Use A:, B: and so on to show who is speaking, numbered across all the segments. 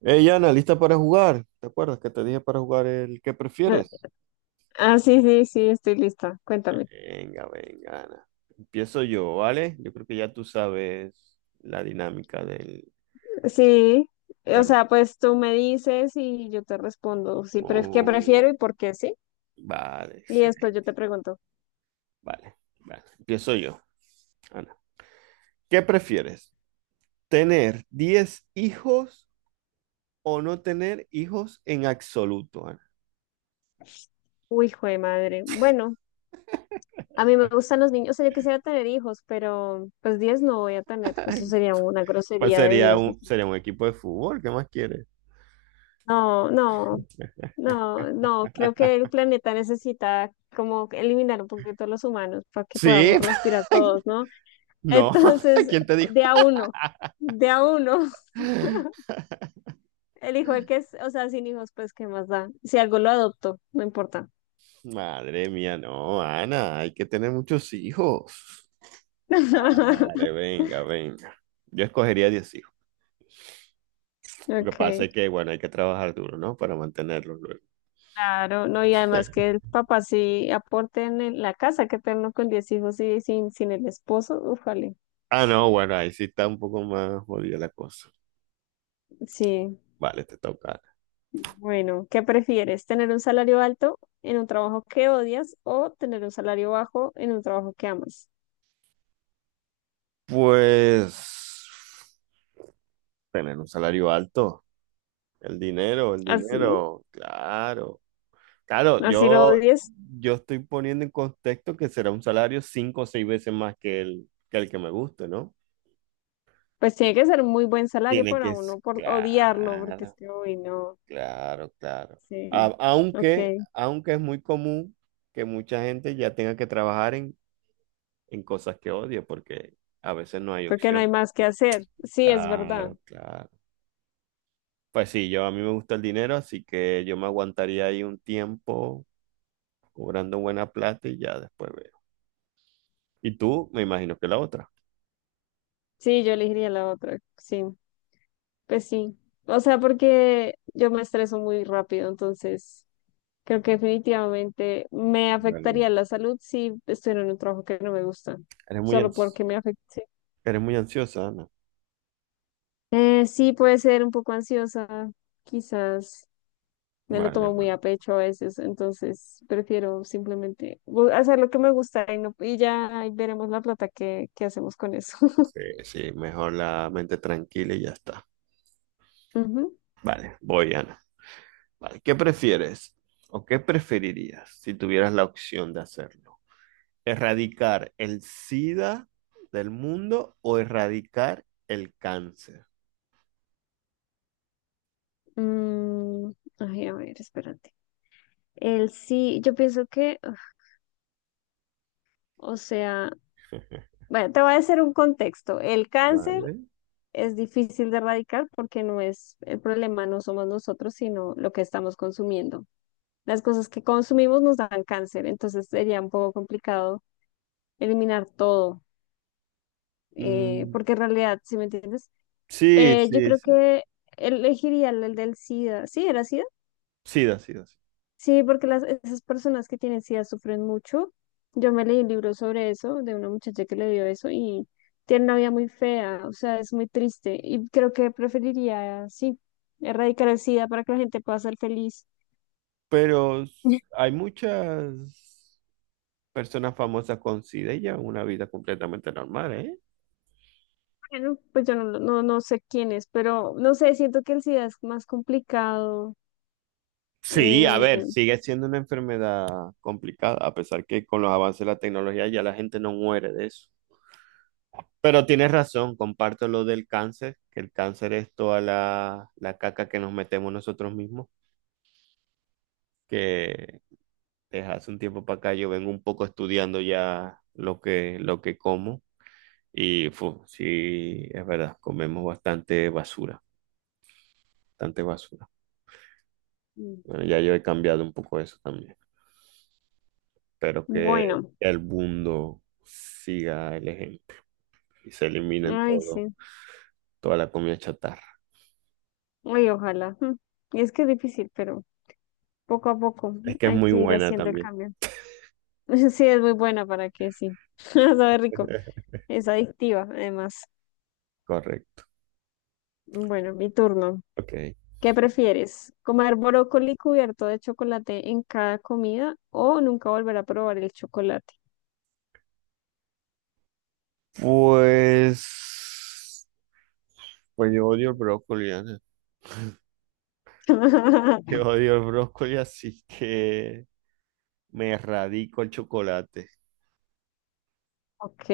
A: Ey, Ana, ¿lista para jugar? ¿Te acuerdas que te dije para jugar el que
B: Ah,
A: prefieres?
B: ah, sí, sí, sí, estoy lista. Cuéntame.
A: Venga, venga, Ana. Empiezo yo, ¿vale? Yo creo que ya tú sabes la dinámica.
B: Sí, o
A: Del-
B: sea, pues tú me dices y yo te respondo sí pref qué
A: Oh,
B: prefiero y por qué, ¿sí?
A: vale,
B: Y después yo te
A: excelente.
B: pregunto.
A: Vale, vale. Empiezo yo, Ana. ¿Qué prefieres? ¿Tener 10 hijos o no tener hijos en absoluto, Ana?
B: Uy, hijo de madre. Bueno, a mí me gustan los niños, o sea, yo quisiera tener hijos, pero pues 10 no voy a tener. Eso sería una
A: Pues
B: grosería de
A: sería
B: Dios, ¿no?
A: un, sería un equipo de fútbol, ¿qué más quieres?
B: No, no, no, no, creo que el planeta necesita como eliminar un poquito a los humanos para que
A: Sí,
B: podamos respirar todos, ¿no?
A: no,
B: Entonces,
A: ¿quién te
B: de a uno, de a uno.
A: dijo?
B: El hijo el que es, O sea, sin hijos, pues, ¿qué más da? Si algo lo adoptó, no importa.
A: Madre mía, no, Ana, hay que tener muchos hijos. Vale, venga, venga. Yo escogería 10 hijos. Lo que
B: Ok,
A: pasa es que, bueno, hay que trabajar duro, ¿no? Para mantenerlos luego.
B: claro, no, y además que el papá sí aporte en la casa, que tenerlo con 10 hijos y sin el esposo, ufale,
A: Ah, no, bueno, ahí sí está un poco más jodida la cosa.
B: sí.
A: Vale, te toca.
B: Bueno, ¿qué prefieres? ¿Tener un salario alto en un trabajo que odias o tener un salario bajo en un trabajo que amas?
A: Pues, tener un salario alto. El
B: Así,
A: dinero, claro. Claro,
B: así lo
A: yo,
B: odies,
A: yo estoy poniendo en contexto que será un salario cinco o seis veces más que el que me guste, ¿no?
B: pues tiene que ser muy buen salario
A: Tiene
B: para
A: que ser,
B: uno por odiarlo, porque es
A: claro,
B: que, uy, no,
A: claro, claro. A-
B: sí,
A: aunque,
B: ok.
A: aunque es muy común que mucha gente ya tenga que trabajar en cosas que odia, porque a veces no hay
B: Porque no hay
A: opción.
B: más que hacer. Sí, es verdad.
A: Claro, claro. Pues sí, yo a mí me gusta el dinero, así que yo me aguantaría ahí un tiempo cobrando buena plata y ya después veo. Y tú, me imagino que la otra.
B: Sí, yo elegiría la otra. Sí, pues sí. O sea, porque yo me estreso muy rápido, entonces creo que definitivamente me
A: Es verdad.
B: afectaría la salud si estuviera en un trabajo que no me gusta,
A: Eres muy,
B: solo
A: ans-
B: porque me afecte.
A: eres muy ansiosa, Ana.
B: Sí, puede ser un poco ansiosa, quizás me lo
A: Vale,
B: tomo muy
A: vale.
B: a pecho a veces, entonces prefiero simplemente hacer lo que me gusta y, no, y ya ahí veremos la plata que hacemos con eso.
A: Sí, sí, mejor la mente tranquila y ya está.
B: Ujú.
A: Vale, voy, Ana. Vale, ¿qué prefieres o qué preferirías si tuvieras la opción de hacerlo? ¿Erradicar el SIDA del mundo o erradicar el cáncer?
B: Mm, Ay, a ver, espérate. El sí, yo pienso que, uf, o sea, bueno, te voy a hacer un contexto. El cáncer
A: Vale.
B: es difícil de erradicar porque no es el problema, no somos nosotros, sino lo que estamos consumiendo. Las cosas que consumimos nos dan cáncer, entonces sería un poco complicado eliminar todo,
A: Mm,
B: porque en realidad, ¿si me entiendes?
A: sí,
B: Yo
A: sí,
B: creo
A: sí.
B: que elegiría el del SIDA. Sí, era SIDA.
A: SIDA, SIDA, sí.
B: Sí, porque las, esas personas que tienen SIDA sufren mucho. Yo me leí un libro sobre eso, de una muchacha que le dio eso y tiene una vida muy fea, o sea, es muy triste. Y creo que preferiría, sí, erradicar el SIDA para que la gente pueda ser feliz.
A: Pero hay muchas personas famosas con SIDA y llevan una vida completamente normal, ¿eh?
B: Bueno, pues yo no, no sé quién es, pero no sé, siento que el SIDA es más complicado.
A: Sí, a ver,
B: Eh,
A: sigue siendo una enfermedad complicada, a pesar que con los avances de la tecnología ya la gente no muere de eso. Pero tienes razón, comparto lo del cáncer, que el cáncer es toda la caca que nos metemos nosotros mismos, que desde hace un tiempo para acá yo vengo un poco estudiando ya lo que, como y sí, es verdad, comemos bastante basura, bastante basura. Bueno, ya yo he cambiado un poco eso también. Espero que
B: bueno,
A: el mundo siga el ejemplo y se eliminen
B: ay,
A: todo,
B: sí,
A: toda la comida chatarra.
B: ay, ojalá. Mm. Y es que es difícil, pero poco a poco
A: Es que es
B: hay
A: muy
B: que ir
A: buena
B: haciendo el
A: también.
B: cambio. Sí, es muy buena para que sí. Sabe rico. Es adictiva, además.
A: Correcto.
B: Bueno, mi turno.
A: Ok.
B: ¿Qué prefieres? ¿Comer brócoli cubierto de chocolate en cada comida o nunca volver a probar el chocolate?
A: Pues, pues yo odio el brócoli, Ana. Yo odio el brócoli, así que me erradico el chocolate.
B: Ok.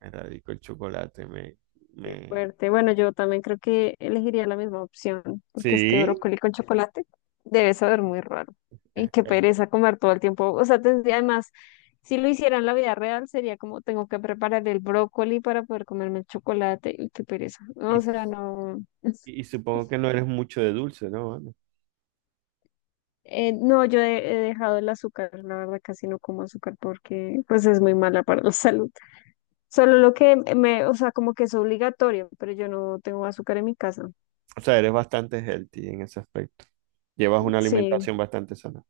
A: Me erradico el chocolate,
B: Qué
A: me...
B: fuerte. Bueno, yo también creo que elegiría la misma opción, porque es que
A: Sí,
B: brócoli con chocolate debe saber muy raro. Y
A: eh,
B: qué
A: eh,
B: pereza comer todo el tiempo. O sea, tendría además, si lo hiciera en la vida real, sería como tengo que preparar el brócoli para poder comerme el chocolate. Y qué pereza.
A: y,
B: O sea, no.
A: y supongo que no eres mucho de dulce, ¿no? Ana?
B: No, yo he dejado el azúcar, la verdad casi no como azúcar porque pues es muy mala para la salud. Solo lo que me, o sea, como que es obligatorio, pero yo no tengo azúcar en mi casa.
A: O sea, eres bastante healthy en ese aspecto. Llevas una
B: Sí,
A: alimentación bastante sana.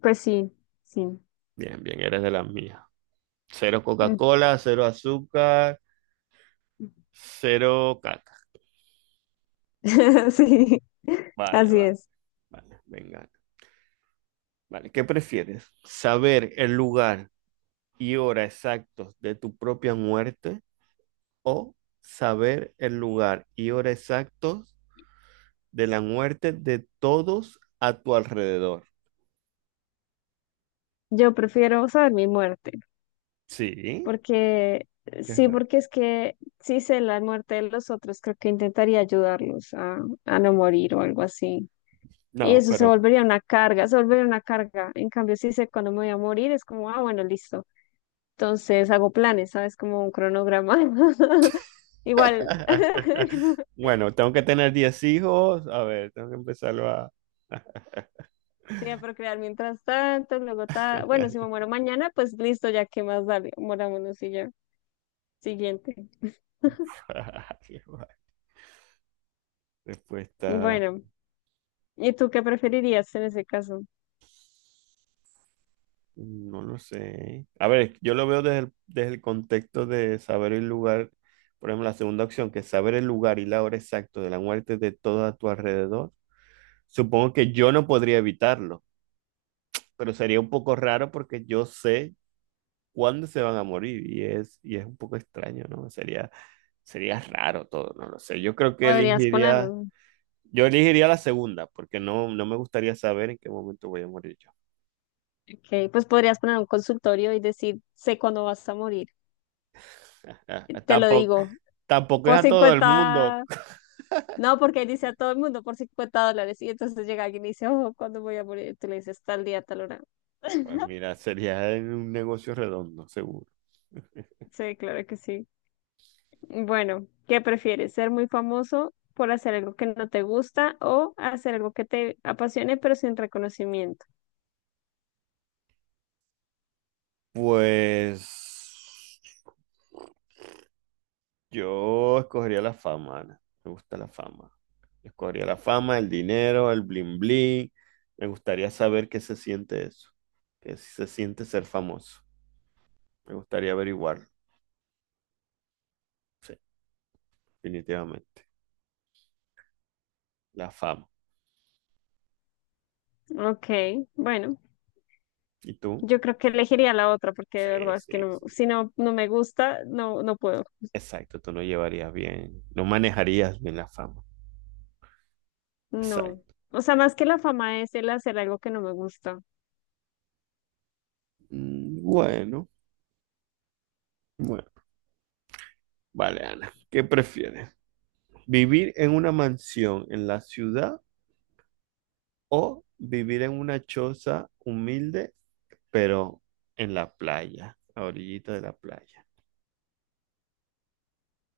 B: pues sí, sí.
A: Bien, bien, eres de las mías. Cero
B: Mm.
A: Coca-Cola, cero azúcar, cero caca.
B: Sí,
A: Vale,
B: así es.
A: vale, venga. Vale, ¿qué prefieres? ¿Saber el lugar y hora exactos de tu propia muerte o saber el lugar y hora exactos de la muerte de todos a tu alrededor?
B: Yo prefiero saber mi muerte,
A: Sí,
B: porque
A: qué
B: sí,
A: raro.
B: porque es que si sé la muerte de los otros, creo que intentaría ayudarlos a no morir o algo así. Y
A: No,
B: eso se
A: pero
B: volvería una carga, se volvería una carga. En cambio, si sé cuándo me voy a morir, es como, ah, bueno, listo. Entonces hago planes, ¿sabes? Como un cronograma. Igual,
A: bueno, tengo que tener 10 hijos. A ver, tengo que empezarlo a.
B: sí, a procrear mientras tanto, luego ta... Bueno, si me muero mañana, pues listo, ya qué más da, morámonos y ya. Siguiente.
A: Respuesta.
B: Bueno, ¿y tú qué preferirías en ese caso?
A: No lo sé. A ver, yo lo veo desde el, contexto de saber el lugar, por ejemplo, la segunda opción, que es saber el lugar y la hora exacta de la muerte de todo a tu alrededor. Supongo que yo no podría evitarlo, pero sería un poco raro porque yo sé cuándo se van a morir y es un poco extraño, ¿no? Sería raro todo, no lo sé. Yo creo que
B: Podrías poner,
A: elegiría,
B: un-
A: yo elegiría la segunda, porque no me gustaría saber en qué momento voy a morir yo.
B: ok, pues podrías poner un consultorio y decir, sé cuándo vas a morir.
A: Ah,
B: Te lo
A: Tampoco,
B: digo,
A: tampoco es
B: por
A: a todo el mundo.
B: 50. No, porque ahí dice a todo el mundo por $50 y entonces llega alguien y dice, oh, ¿cuándo voy a morir? Y tú le dices, tal día, tal hora.
A: Pues mira, sería un negocio redondo, seguro.
B: Sí, claro que sí. Bueno, ¿qué prefieres? ¿Ser muy famoso por hacer algo que no te gusta o hacer algo que te apasione pero sin reconocimiento?
A: Pues yo escogería la fama, Ana. Me gusta la fama. Escogería la fama, el dinero, el bling bling. Me gustaría saber qué se siente eso. Qué se siente ser famoso. Me gustaría averiguarlo. Sí, definitivamente. La fama.
B: Ok, bueno,
A: ¿Y tú?
B: yo creo que elegiría la otra porque de
A: Sí,
B: verdad es que
A: sí,
B: no,
A: sí.
B: si no, no me gusta, no, no puedo.
A: Exacto, tú no llevarías bien, no manejarías bien la fama.
B: No.
A: Exacto.
B: O sea, más que la fama es el hacer algo que no me gusta.
A: Mm, bueno, bueno. Vale, Ana. ¿Qué prefieres? ¿Vivir en una mansión en la ciudad o vivir en una choza humilde, pero en la playa, a orillita de la playa?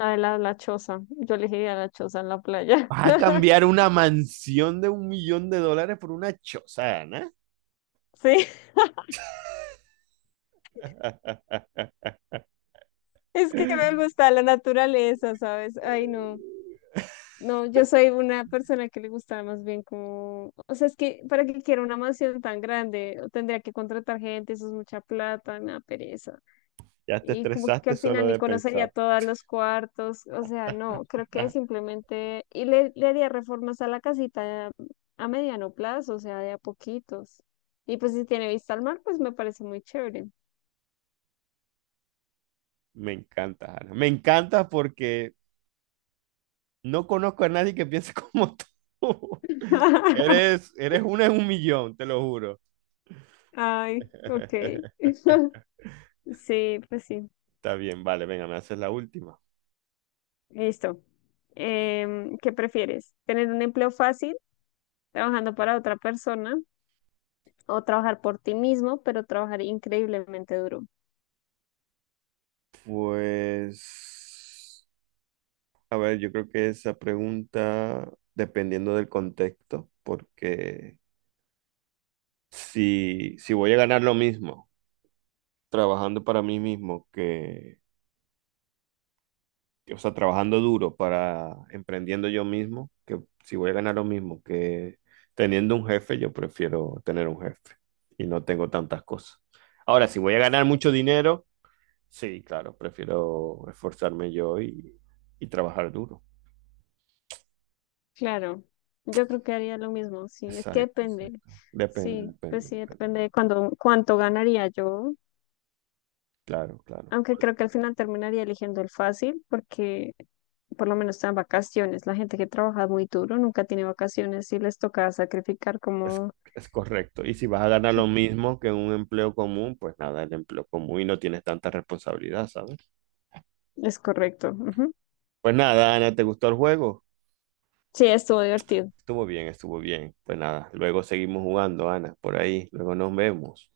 B: La de la choza. Yo elegiría la choza en la playa.
A: ¿Vas a cambiar una mansión de 1 millón de dólares por una choza, Ana?
B: Sí, es que me gusta la naturaleza, ¿sabes? Ay, no. No, yo soy una persona que le gusta más bien como, o sea, es que para que quiera una mansión tan grande, o tendría que contratar gente, eso es mucha plata, me da pereza.
A: Ya te
B: Y como que
A: estresaste
B: al
A: solo
B: final ni
A: de
B: conocería
A: pensar.
B: todos los cuartos, o sea, no, creo que
A: Ah,
B: simplemente, y le haría reformas a la casita a mediano plazo, o sea, de a poquitos. Y pues si tiene vista al mar, pues me parece muy chévere.
A: me encanta, Ana. Me encanta porque no conozco a nadie que piense como tú. Eres una en un millón, te lo juro.
B: Ay, ok. Sí, pues sí.
A: Está bien, vale, venga, me haces la última.
B: Listo. ¿Qué prefieres? ¿Tener un empleo fácil trabajando para otra persona o trabajar por ti mismo, pero trabajar increíblemente duro?
A: Pues, a ver, yo creo que esa pregunta, dependiendo del contexto, porque si voy a ganar lo mismo trabajando para mí mismo que, o sea, trabajando duro para emprendiendo yo mismo, que si voy a ganar lo mismo que teniendo un jefe, yo prefiero tener un jefe y no tengo tantas cosas. Ahora, si voy a ganar mucho dinero. Sí, claro, prefiero esforzarme yo y trabajar duro.
B: Claro, yo creo que haría lo mismo. Sí, es que
A: Exacto,
B: depende.
A: exacto. Depende,
B: Sí, pues
A: depende,
B: sí,
A: depende.
B: depende de cuánto ganaría yo.
A: Claro, claro.
B: Aunque creo que al final terminaría eligiendo el fácil porque por lo menos están vacaciones. La gente que trabaja muy duro nunca tiene vacaciones y les toca sacrificar
A: Es,
B: como
A: es correcto. Y si vas a ganar lo mismo que un empleo común, pues nada, el empleo común y no tienes tanta responsabilidad, ¿sabes?
B: es correcto. Ujú.
A: Pues nada, Ana, ¿te gustó el juego?
B: Sí, estuvo divertido.
A: Estuvo bien, estuvo bien. Pues nada, luego seguimos jugando, Ana, por ahí. Luego nos vemos.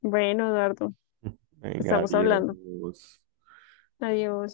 B: Bueno, Eduardo.
A: Venga,
B: Estamos hablando.
A: adiós.
B: Adiós.